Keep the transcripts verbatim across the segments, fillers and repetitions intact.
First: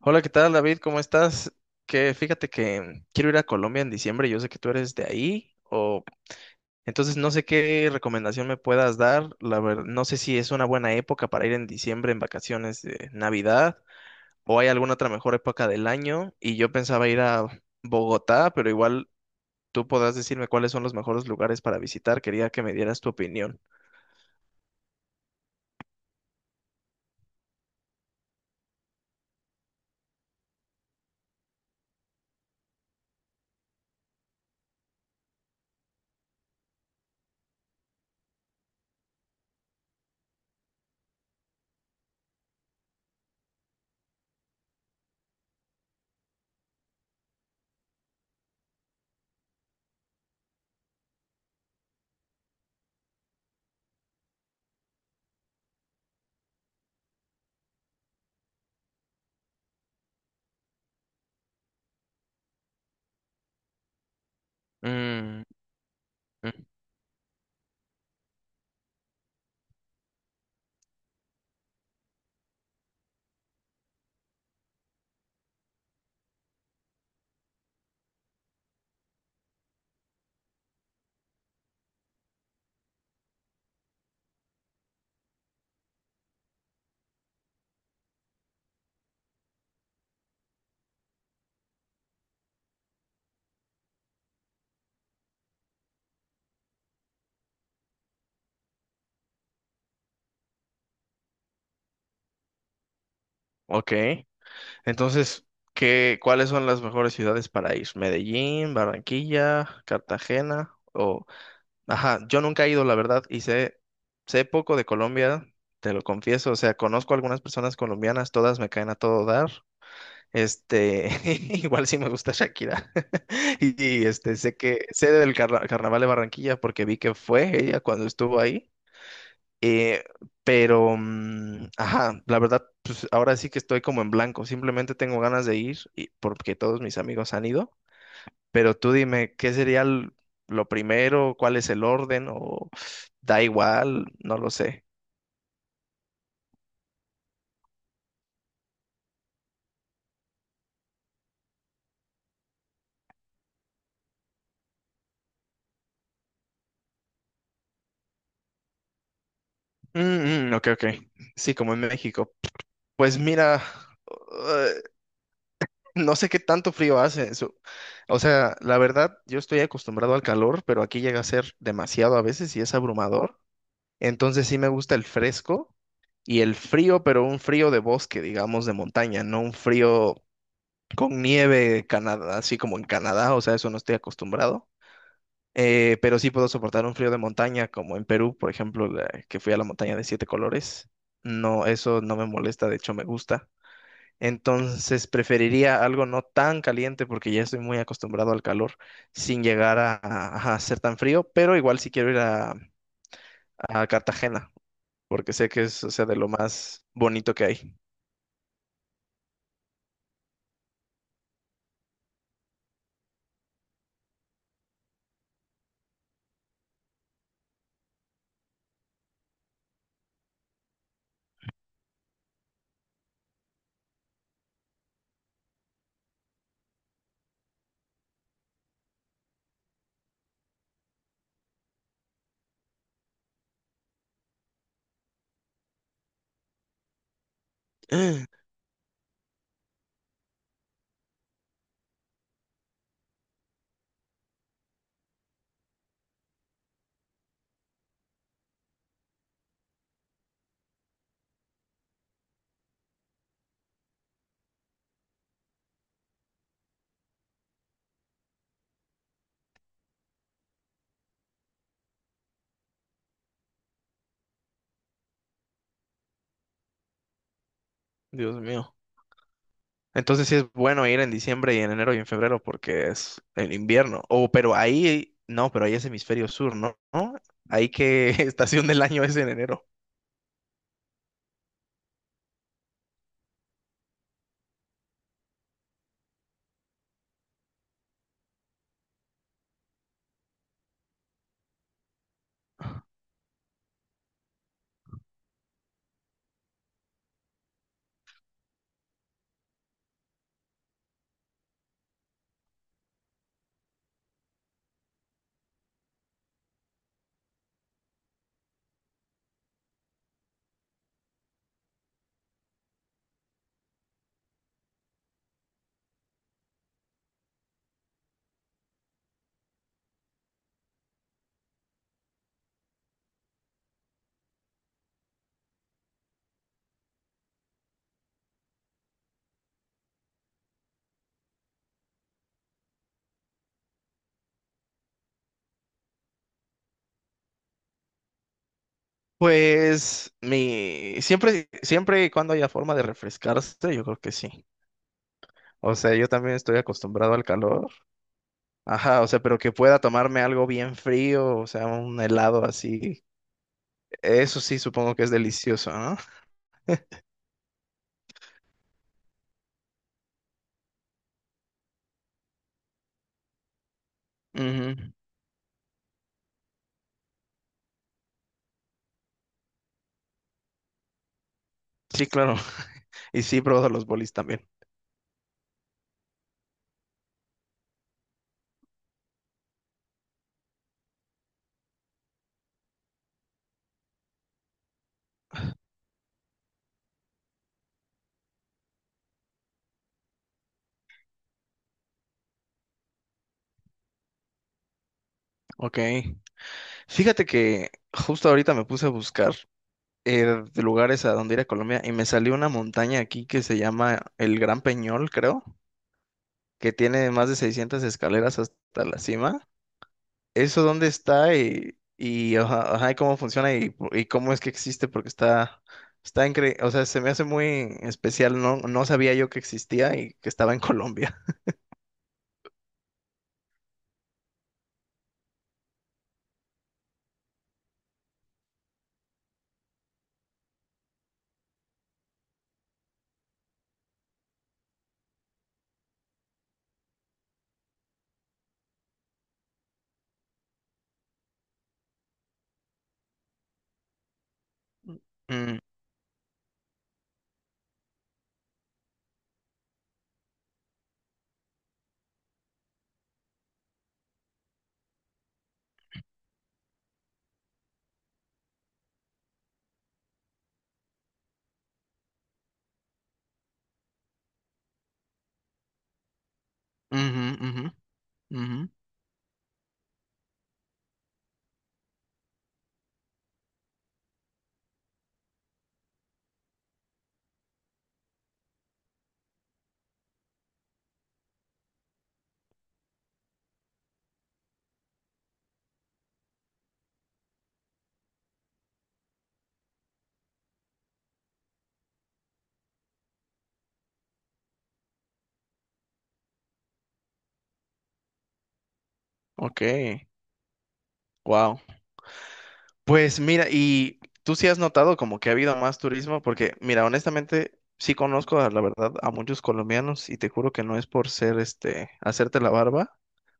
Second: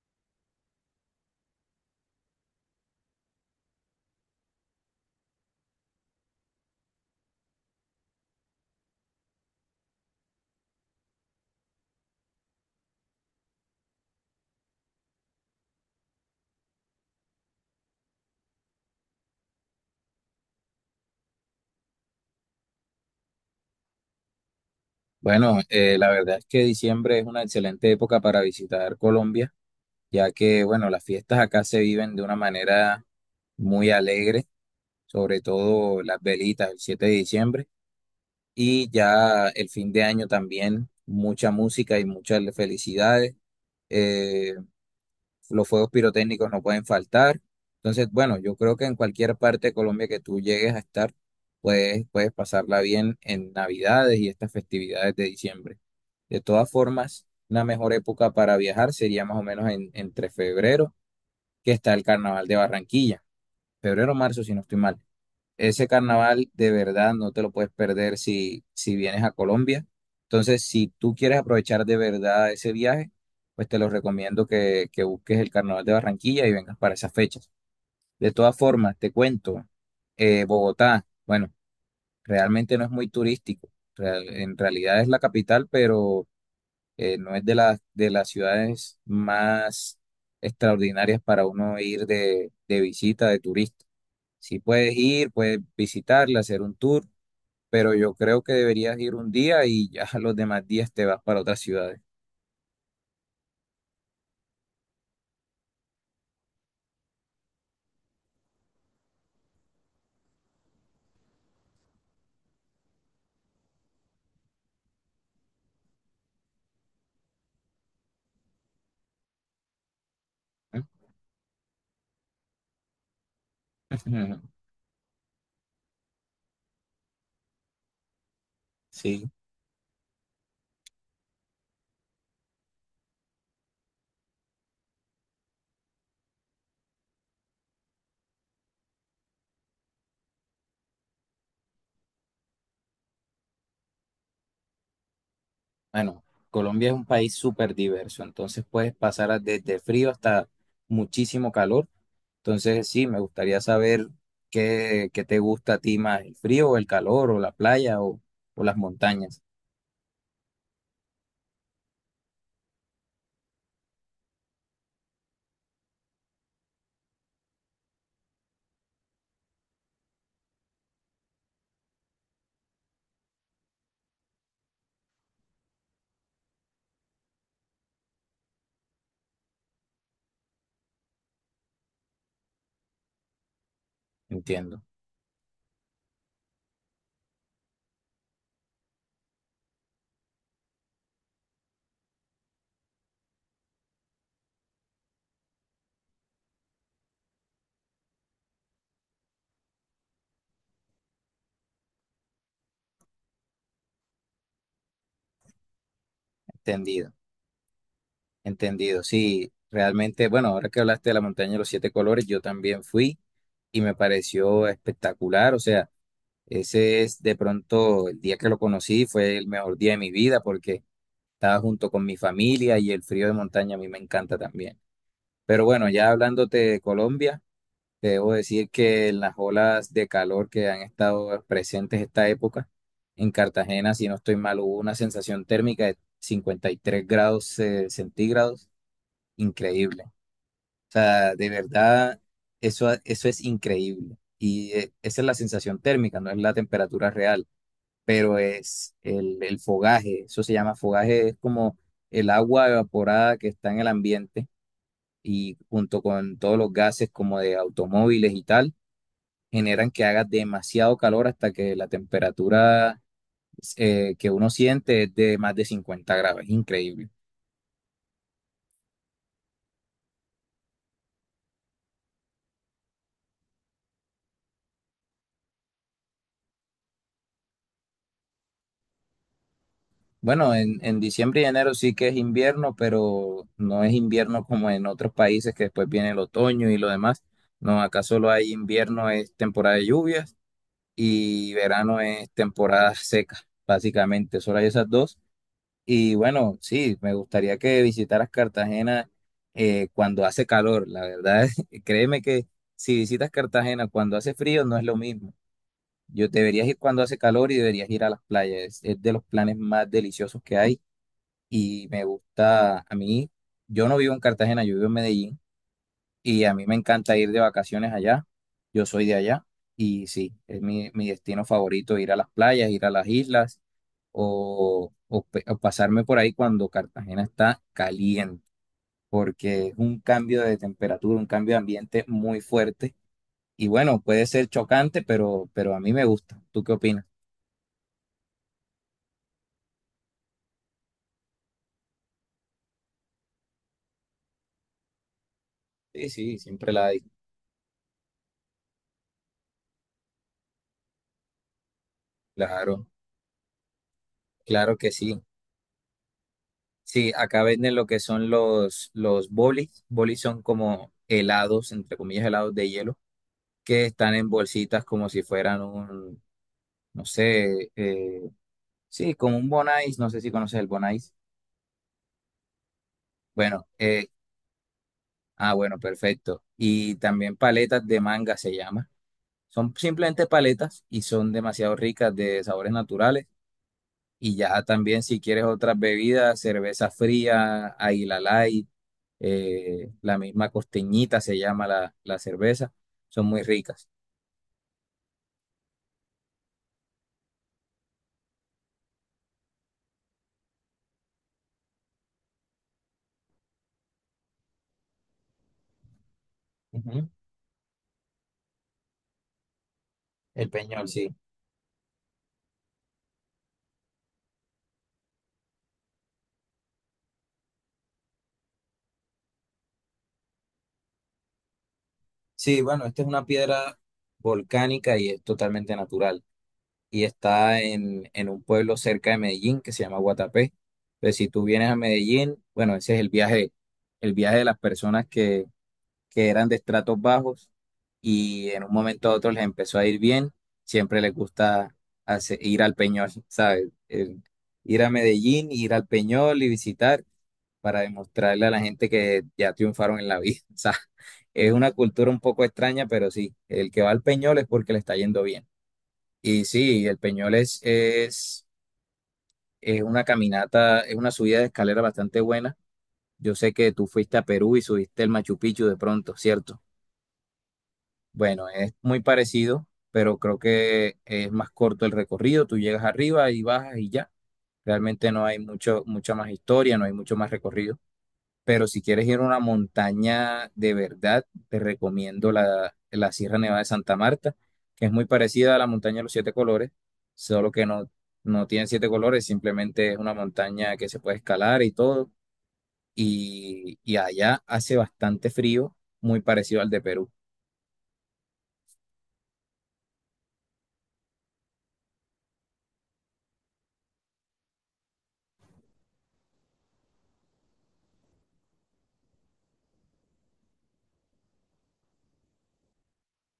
Hola, ¿qué tal, David? ¿Cómo estás? Que fíjate que quiero ir a Colombia en diciembre. Yo sé que tú eres de ahí, o entonces no sé qué recomendación me puedas dar. La verdad, no sé si es una buena época para ir en diciembre en vacaciones de Navidad o hay alguna otra mejor época del año. Y yo pensaba ir a Bogotá, pero igual tú podrás decirme cuáles son los mejores lugares para visitar. Quería que me dieras tu opinión. Bueno, eh, la verdad es que diciembre es una excelente época para visitar Colombia, ya que, bueno, las fiestas acá se viven de una manera muy alegre, sobre todo las velitas el siete de diciembre y ya el fin de año también mucha música y muchas felicidades. Eh, los fuegos pirotécnicos no pueden faltar. Entonces, bueno, yo creo que en cualquier parte de Colombia que tú llegues a estar, puedes, puedes pasarla bien en Navidades y estas festividades de diciembre. De todas formas, una mejor época para viajar sería más o menos en- entre febrero, que está el carnaval de Barranquilla. Febrero o marzo, si no estoy mal. Mm, Ese carnaval mm, de verdad no te lo puedes perder si, si vienes a Colombia. Entonces, si tú quieres aprovechar de verdad ese viaje, pues te lo recomiendo que, que busques el carnaval de Barranquilla y vengas para esas fechas. De todas formas, te cuento, eh, Bogotá, bueno, realmente no es muy turístico. Real- en realidad es la capital, pero eh, no es de las de las ciudades más extraordinarias para uno ir de, de visita, de turista. Si puedes ir, puedes visitarla, hacer un tour, pero yo creo que deberías ir un día y ya los demás días te vas para otras ciudades. ok. Entonces, ¿qué, cuáles son las mejores ciudades para ir? Medellín, Barranquilla, Cartagena o... Ajá, yo nunca he ido, la verdad, y sé, sé poco de Colombia, te lo confieso, o sea, conozco algunas personas colombianas, todas me caen a todo dar. Este, igual sí me gusta Shakira. Y, y, este, sé que sé del carna- carnaval de Barranquilla porque vi que fue ella cuando estuvo ahí. Sí, Eh, pero, mm, ajá, la verdad, pues ahora sí que estoy como en blanco. Simplemente tengo ganas de ir y- porque todos mis amigos han ido. Pero tú dime, ¿qué sería l- lo primero? ¿Cuál es el orden? ¿O da igual? No lo sé. bueno, Colombia es un país súper diverso, entonces puedes pasar a- desde frío hasta muchísimo calor. Entonces sí, me gustaría saber qué, qué te gusta a ti más, el frío o el calor o la playa o o las montañas. Mm, mm, ok, ok. Sí, como en México. Pues mira, eh, no sé qué tanto frío hace eso. O sea, la verdad, yo estoy acostumbrado al calor, pero aquí llega a ser demasiado a veces y es abrumador. Entonces sí me gusta el fresco y el frío, pero un frío de bosque, digamos, de montaña, no un frío con nieve, Canadá, así como en Canadá, o sea, eso no estoy acostumbrado. Entiendo, Eh, pero sí puedo soportar un frío de montaña, como en Perú, por ejemplo, la- que fui a la montaña de siete colores. No, eso no me molesta, de hecho me gusta. Entonces preferiría algo no tan caliente porque ya estoy muy acostumbrado al calor, sin llegar a, a- a ser tan frío, pero igual si quiero ir a a Cartagena porque sé que es, o sea, de lo más entendido, bonito que hay. entendido. Sí, realmente, bueno, ahora que hablaste de la montaña de los siete colores, yo también fui y me pareció espectacular. O sea, ese es de pronto el día que lo conocí, fue el mejor día de mi vida porque estaba junto con mi familia y el frío de montaña a mí me encanta también. Pero bueno, ya hablándote de Colombia. Debo decir que en las olas de calor que han estado presentes esta época, en Cartagena, si no estoy mal, hubo una sensación térmica de cincuenta y tres grados eh, centígrados, increíble. O sea, de verdad, eso, eso es increíble. Y eh, esa es la sensación térmica, no es la temperatura real, pero es el, el fogaje, eso se llama fogaje, es como el agua evaporada que está en el ambiente y junto con todos los gases como de automóviles y tal generan que haga demasiado calor hasta que la temperatura eh, que uno siente es de más de cincuenta grados. Es increíble. Dios mío. Entonces sí es bueno ir en diciembre y en enero y en febrero porque es el invierno. O pero ahí, no, pero ahí es hemisferio sur, ¿no? ¿No? Ahí qué estación del año es en enero. Bueno, en, en diciembre y enero sí que es invierno, pero no es invierno como en otros países que después viene el otoño y lo demás. No, acá solo hay invierno, es temporada de lluvias y verano es temporada seca, básicamente. Solo hay esas dos. Y bueno, sí, me gustaría que visitaras Cartagena eh, cuando hace calor, la verdad. Créeme que si visitas Cartagena cuando hace frío no es lo mismo. Yo deberías ir cuando hace calor y deberías ir a las playas. Es, es de los planes más deliciosos que hay y me gusta a mí. Yo no vivo en Cartagena, yo vivo en Medellín y a mí me encanta ir de vacaciones allá. Yo soy de allá. Y sí, es mi, mi destino favorito, ir a las playas, ir a las islas o, o pe- o pasarme por ahí cuando Cartagena está caliente, porque es un cambio de temperatura, un cambio de ambiente muy fuerte. Y bueno, puede ser chocante, pero, pero a mí me gusta. ¿Tú qué opinas? Pues mi siempre, siempre y cuando haya forma de refrescarse, yo creo que sí. O sea, Sí, yo también sí, estoy siempre la hay. acostumbrado al calor. Ajá, o sea, pero que pueda tomarme algo bien frío, o sea, un helado Claro, así. Eso sí, claro que supongo que es sí. delicioso, ¿no? Sí, acá venden lo que son los, los bolis. Bolis son como helados, entre comillas, helados de hielo que están en Ujú. bolsitas como si fueran un, no sé, eh, sí, como un bonais, no sé si conoces el bonais. Sí, claro. Y sí, he Bueno, probado los eh, bolis también. ah, bueno, perfecto. Y también paletas de manga se llama. Son simplemente paletas y son demasiado ricas de sabores naturales. Y ya también si quieres otras bebidas, cerveza fría, Águila Light, eh, la misma costeñita se llama la, la cerveza, son muy ricas. Ok. Fíjate que justo ahorita me puse a buscar eh, de lugares a donde ir a Colombia y me salió una montaña aquí que se llama el Gran Peñol, creo, que Ujú. tiene más de seiscientas escaleras hasta la cima. El ¿Eso Peñol, dónde sí. está y, y, ajá, ajá, y cómo funciona y, po- y cómo es que existe? Porque está, está increíble. O sea, se me hace muy especial. No, no sabía yo que existía y que estaba en Colombia. Sí, bueno, esta es una piedra volcánica y es totalmente natural. Y está en, en un pueblo cerca de Medellín que se llama Guatapé. Entonces, si tú vienes a Medellín, bueno, ese es el viaje, el viaje de las personas que, que eran de estratos bajos y en un momento a otro les empezó a ir bien. Siempre les gusta hace- ir al Peñol, ¿sabes? El ir a Medellín, Mm, ir al Peñol y visitar para demostrarle a la gente que ya triunfaron en la vida. O sea, es una cultura un poco extraña, pero sí, el que va al Peñol es porque le está yendo bien. Y sí, el Peñol es, es, es una caminata, es una subida de escalera bastante buena. Yo sé que tú fuiste a Perú y subiste el Machu Picchu de pronto, ¿cierto? ujú, ujú, Bueno, ujú. es muy parecido, pero creo que es más corto el recorrido. Tú llegas arriba y bajas y ya. Realmente no hay mucho, mucha más historia, no hay mucho más recorrido. Pero si quieres ir a una montaña de verdad, te recomiendo la, la Sierra Nevada de Santa Marta, que es muy parecida a la montaña de los siete colores, solo que no, no tiene siete colores, simplemente es una montaña que se puede escalar y todo. Y, y allá hace bastante frío, muy parecido al de Perú. Ok. Wow. Pues mira, y tú sí has notado como que ha habido más turismo, porque mira, honestamente sí conozco a- la verdad a muchos colombianos y te juro que no es por ser este, hacerte la barba,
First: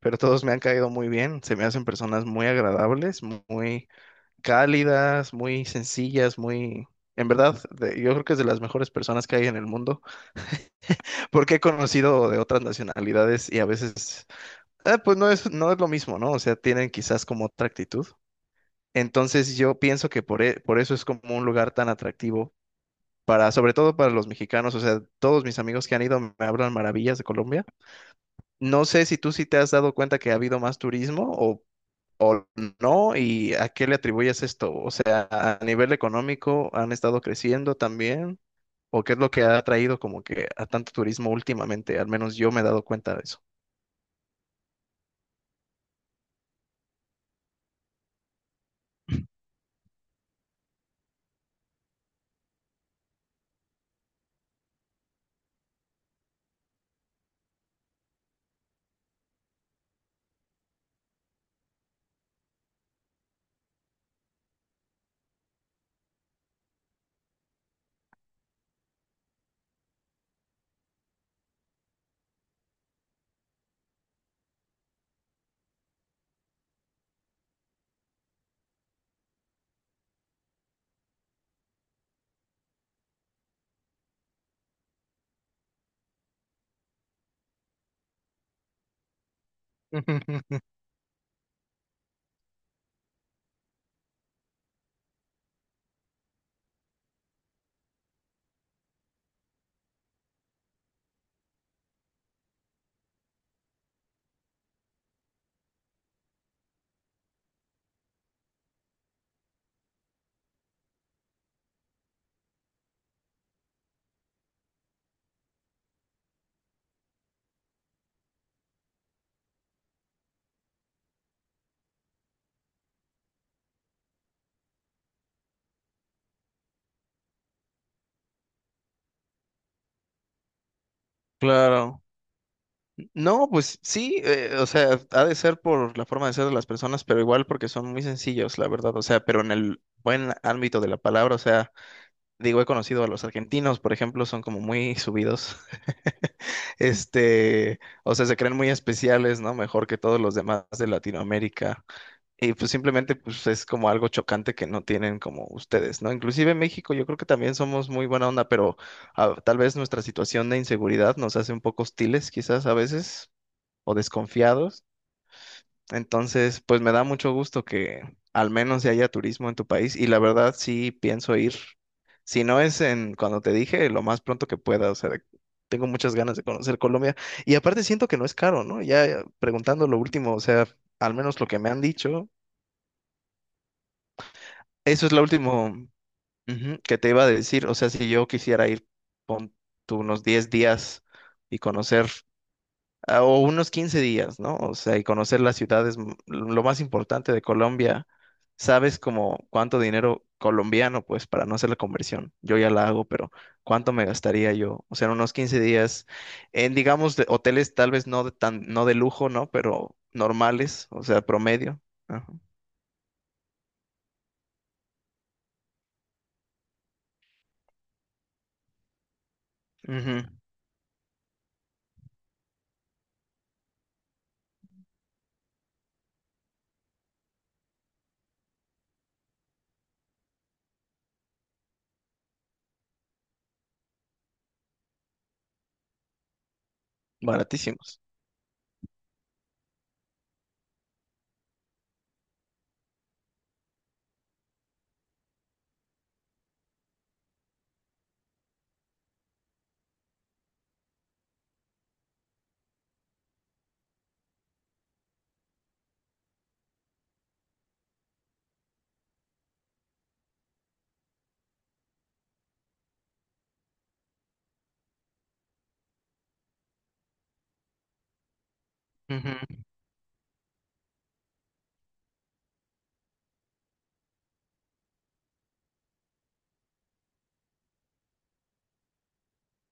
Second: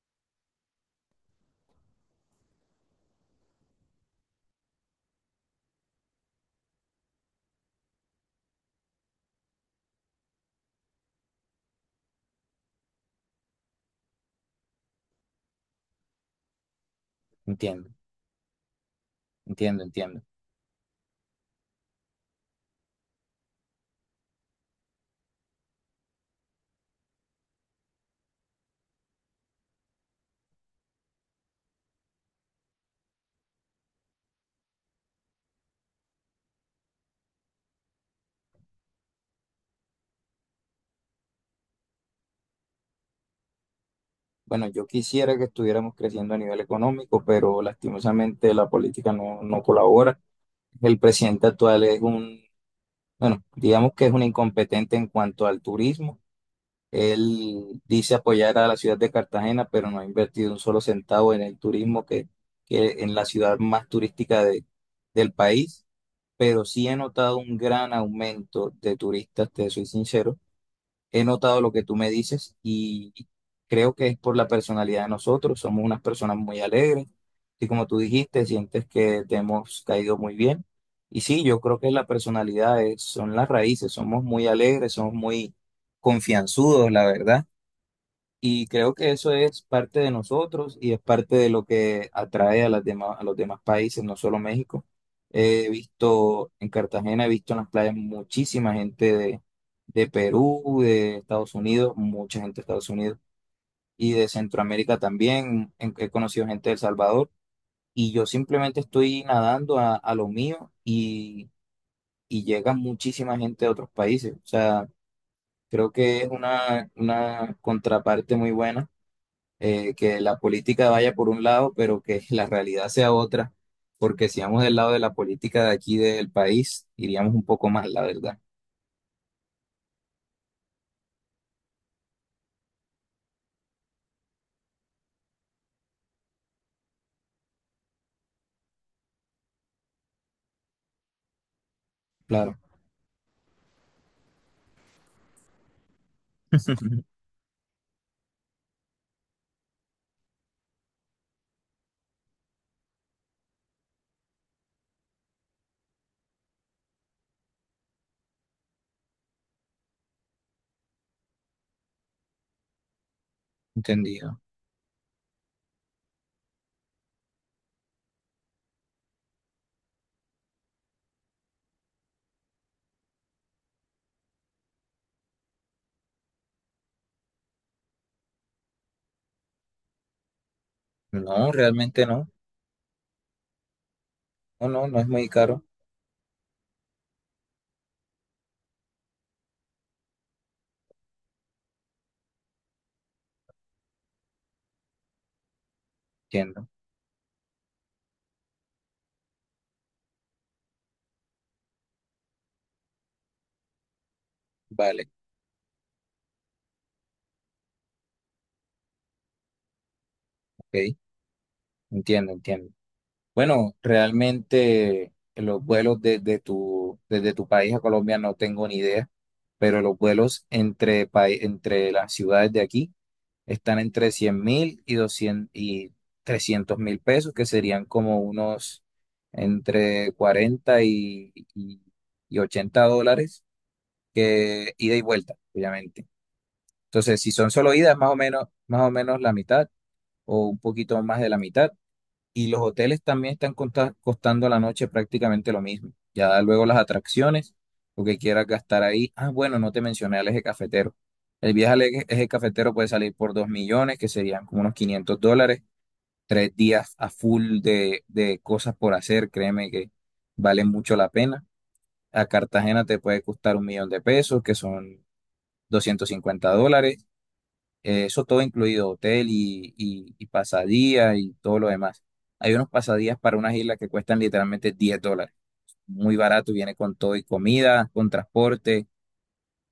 pero todos me han caído muy bien, se me hacen personas muy agradables, mu- muy cálidas, muy sencillas, muy... En verdad, de- yo creo que es de las mejores personas que hay en el mundo, porque he conocido de otras nacionalidades y a veces, eh, pues no es, no es lo mismo, ¿no? O sea, tienen quizás como otra Entiendo, actitud. Entonces yo entiendo, pienso que entiendo. por, e- por eso es como un lugar tan atractivo para, sobre todo para los mexicanos, o sea, todos mis amigos que han ido me hablan maravillas de Colombia. No sé si tú sí te has dado cuenta que ha habido más turismo o, o no, y a qué le atribuyes esto, o sea, a nivel económico han estado creciendo también, o qué es lo que ha traído como que a tanto turismo últimamente, al menos yo me he dado cuenta de eso. Bueno, yo quisiera que estuviéramos creciendo a nivel económico, pero lastimosamente la política no, no colabora. El presidente actual es un... Bueno, digamos que es un incompetente en cuanto al turismo. Él dice apoyar a la ciudad de Cartagena, pero no ha invertido un solo centavo en el turismo, que, que en la ciudad más turística de- del país. Pero sí he notado un gran aumento de turistas, te soy sincero. He notado lo que tú me dices y creo que es por la personalidad de nosotros. Somos unas personas muy alegres y como tú dijiste, sientes que te hemos caído muy bien. Y sí, yo creo que la personalidad es, son las raíces. Somos muy alegres, somos muy confianzudos, la verdad. Y creo que eso es parte de nosotros y es parte de lo que atrae a las demás, a los demás países, no solo México. He visto en Cartagena, he visto en las playas muchísima gente de, de Perú, de Estados Unidos, mucha gente de Estados Unidos y de Centroamérica también. En- He conocido gente de El Salvador y yo simplemente estoy nadando a, a lo mío y, y llega muchísima gente de otros países. O sea, creo que es una, una contraparte muy buena eh, que la política vaya por un lado, pero que la realidad sea otra, porque si vamos del lado de la política de aquí del país, iríamos un poco más, la verdad. Claro. No, pues sí, eh, o sea, ha de ser por la forma de ser de las personas, pero igual porque son muy sencillos, la verdad, o sea, pero en el buen ámbito de la palabra, o sea, Claro, digo, he conocido a los argentinos, por ejemplo, son como muy subidos, este, o sea, se creen muy especiales, ¿no? Mejor que todos los demás de Latinoamérica, y pues simplemente, pues es como algo chocante que no tienen como ustedes, ¿no? Inclusive en México yo creo que también somos muy buena onda, pero ah, tal vez nuestra situación de inseguridad nos hace un poco hostiles, quizás a veces o entendido. desconfiados. Entonces, pues me da mucho gusto que al menos ya haya turismo en tu país y la verdad sí pienso ir. Si no es en cuando te dije, lo más pronto que pueda, o sea, de- tengo muchas ganas de conocer Colombia y aparte siento que no es caro, ¿no? Ya eh, preguntando lo último, o sea, al menos lo No, que me han realmente dicho, no. No, no, no eso es es lo muy caro. último ujú, que te iba a decir, o sea, si yo quisiera ir, pon tú unos diez días y conocer. Ah, o unos quince días, ¿no? O sea, y conocer las ciudades, m- lo Entiendo. más importante de Colombia. Sabes como cuánto dinero colombiano, pues para no hacer la conversión, yo ya la hago, pero cuánto me gastaría yo, o sea, Vale, en unos quince días en, digamos, de hoteles tal vez no de tan, no de lujo, ¿no? Pero normales, ok. o sea, promedio. Ajá. Entiendo, entiendo. Bueno, realmente los vuelos desde tu, desde tu país a Colombia no tengo ni idea, pero los Ujú. vuelos entre, pai- entre las ciudades de aquí. Están entre cien mil y doscientos y trescientos mil pesos, que serían como unos entre cuarenta y, y- y ochenta dólares, que ida y vuelta, obviamente. Entonces, si son solo idas, Baratísimos. más o menos, más o menos la mitad o un poquito más de la mitad y los hoteles también están costa- costando a la noche prácticamente lo mismo. Ya luego las atracciones, lo que quieras gastar ahí. Ah, bueno, no te mencioné al eje cafetero. El viaje al eje, eje cafetero puede salir por dos millones, que serían como unos quinientos dólares. Tres días a full de, de cosas por hacer, créeme que vale mucho la pena. A Cartagena te puede costar un millón de pesos, que son doscientos cincuenta dólares. Eh, eso todo incluido, hotel Ujú, y, y, y pasadía y todo lo demás. Hay unos pasadías para unas islas que cuestan literalmente diez dólares. Muy barato, viene con todo y comida, con transporte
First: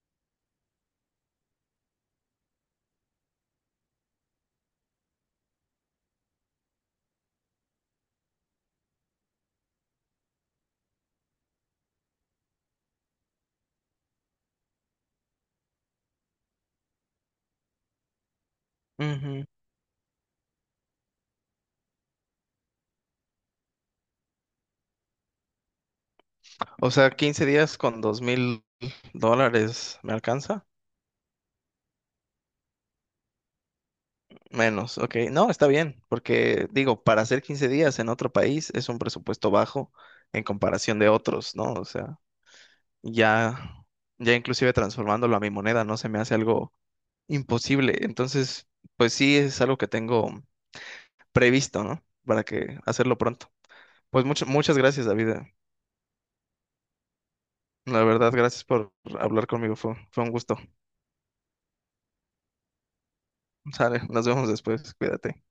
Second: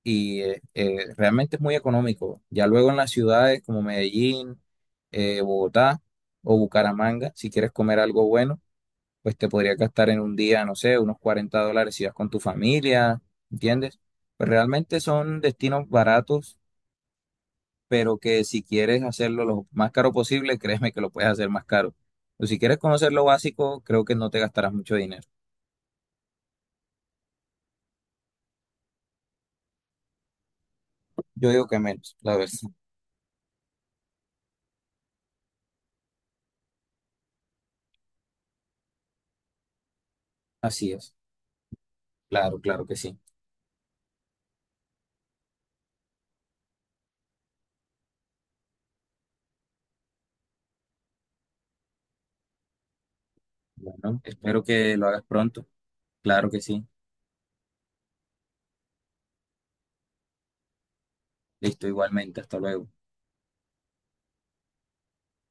y eh, eh, realmente es muy económico. Ya luego en las ciudades como Medellín, eh, Bogotá o Bucaramanga, si quieres comer algo bueno, pues te podría gastar en un día, no sé, unos cuarenta dólares si vas con tu familia, ¿entiendes? Pues realmente son destinos baratos pero que si quieres hacerlo ujú. lo más caro posible, créeme que lo puedes hacer más caro. Pero si quieres conocer lo básico, creo que no te gastarás mucho dinero. O sea, quince días con dos mil dólares, ¿me alcanza? Yo digo que menos, la verdad. Menos, ok. No, está bien, porque digo, para hacer quince días en otro país es un presupuesto bajo en Así comparación de es. otros, ¿no? O sea, Claro, claro que sí. ya, ya inclusive transformándolo a mi moneda no se me hace algo imposible. Entonces, pues sí, es algo que tengo previsto, ¿no? Para que hacerlo pronto. Bueno, Pues mucho, espero muchas que gracias, lo hagas David. pronto. Claro que sí. La verdad, gracias por hablar conmigo. Fue, fue un gusto. Listo, igualmente. Hasta luego. Sale, nos vemos después. Cuídate.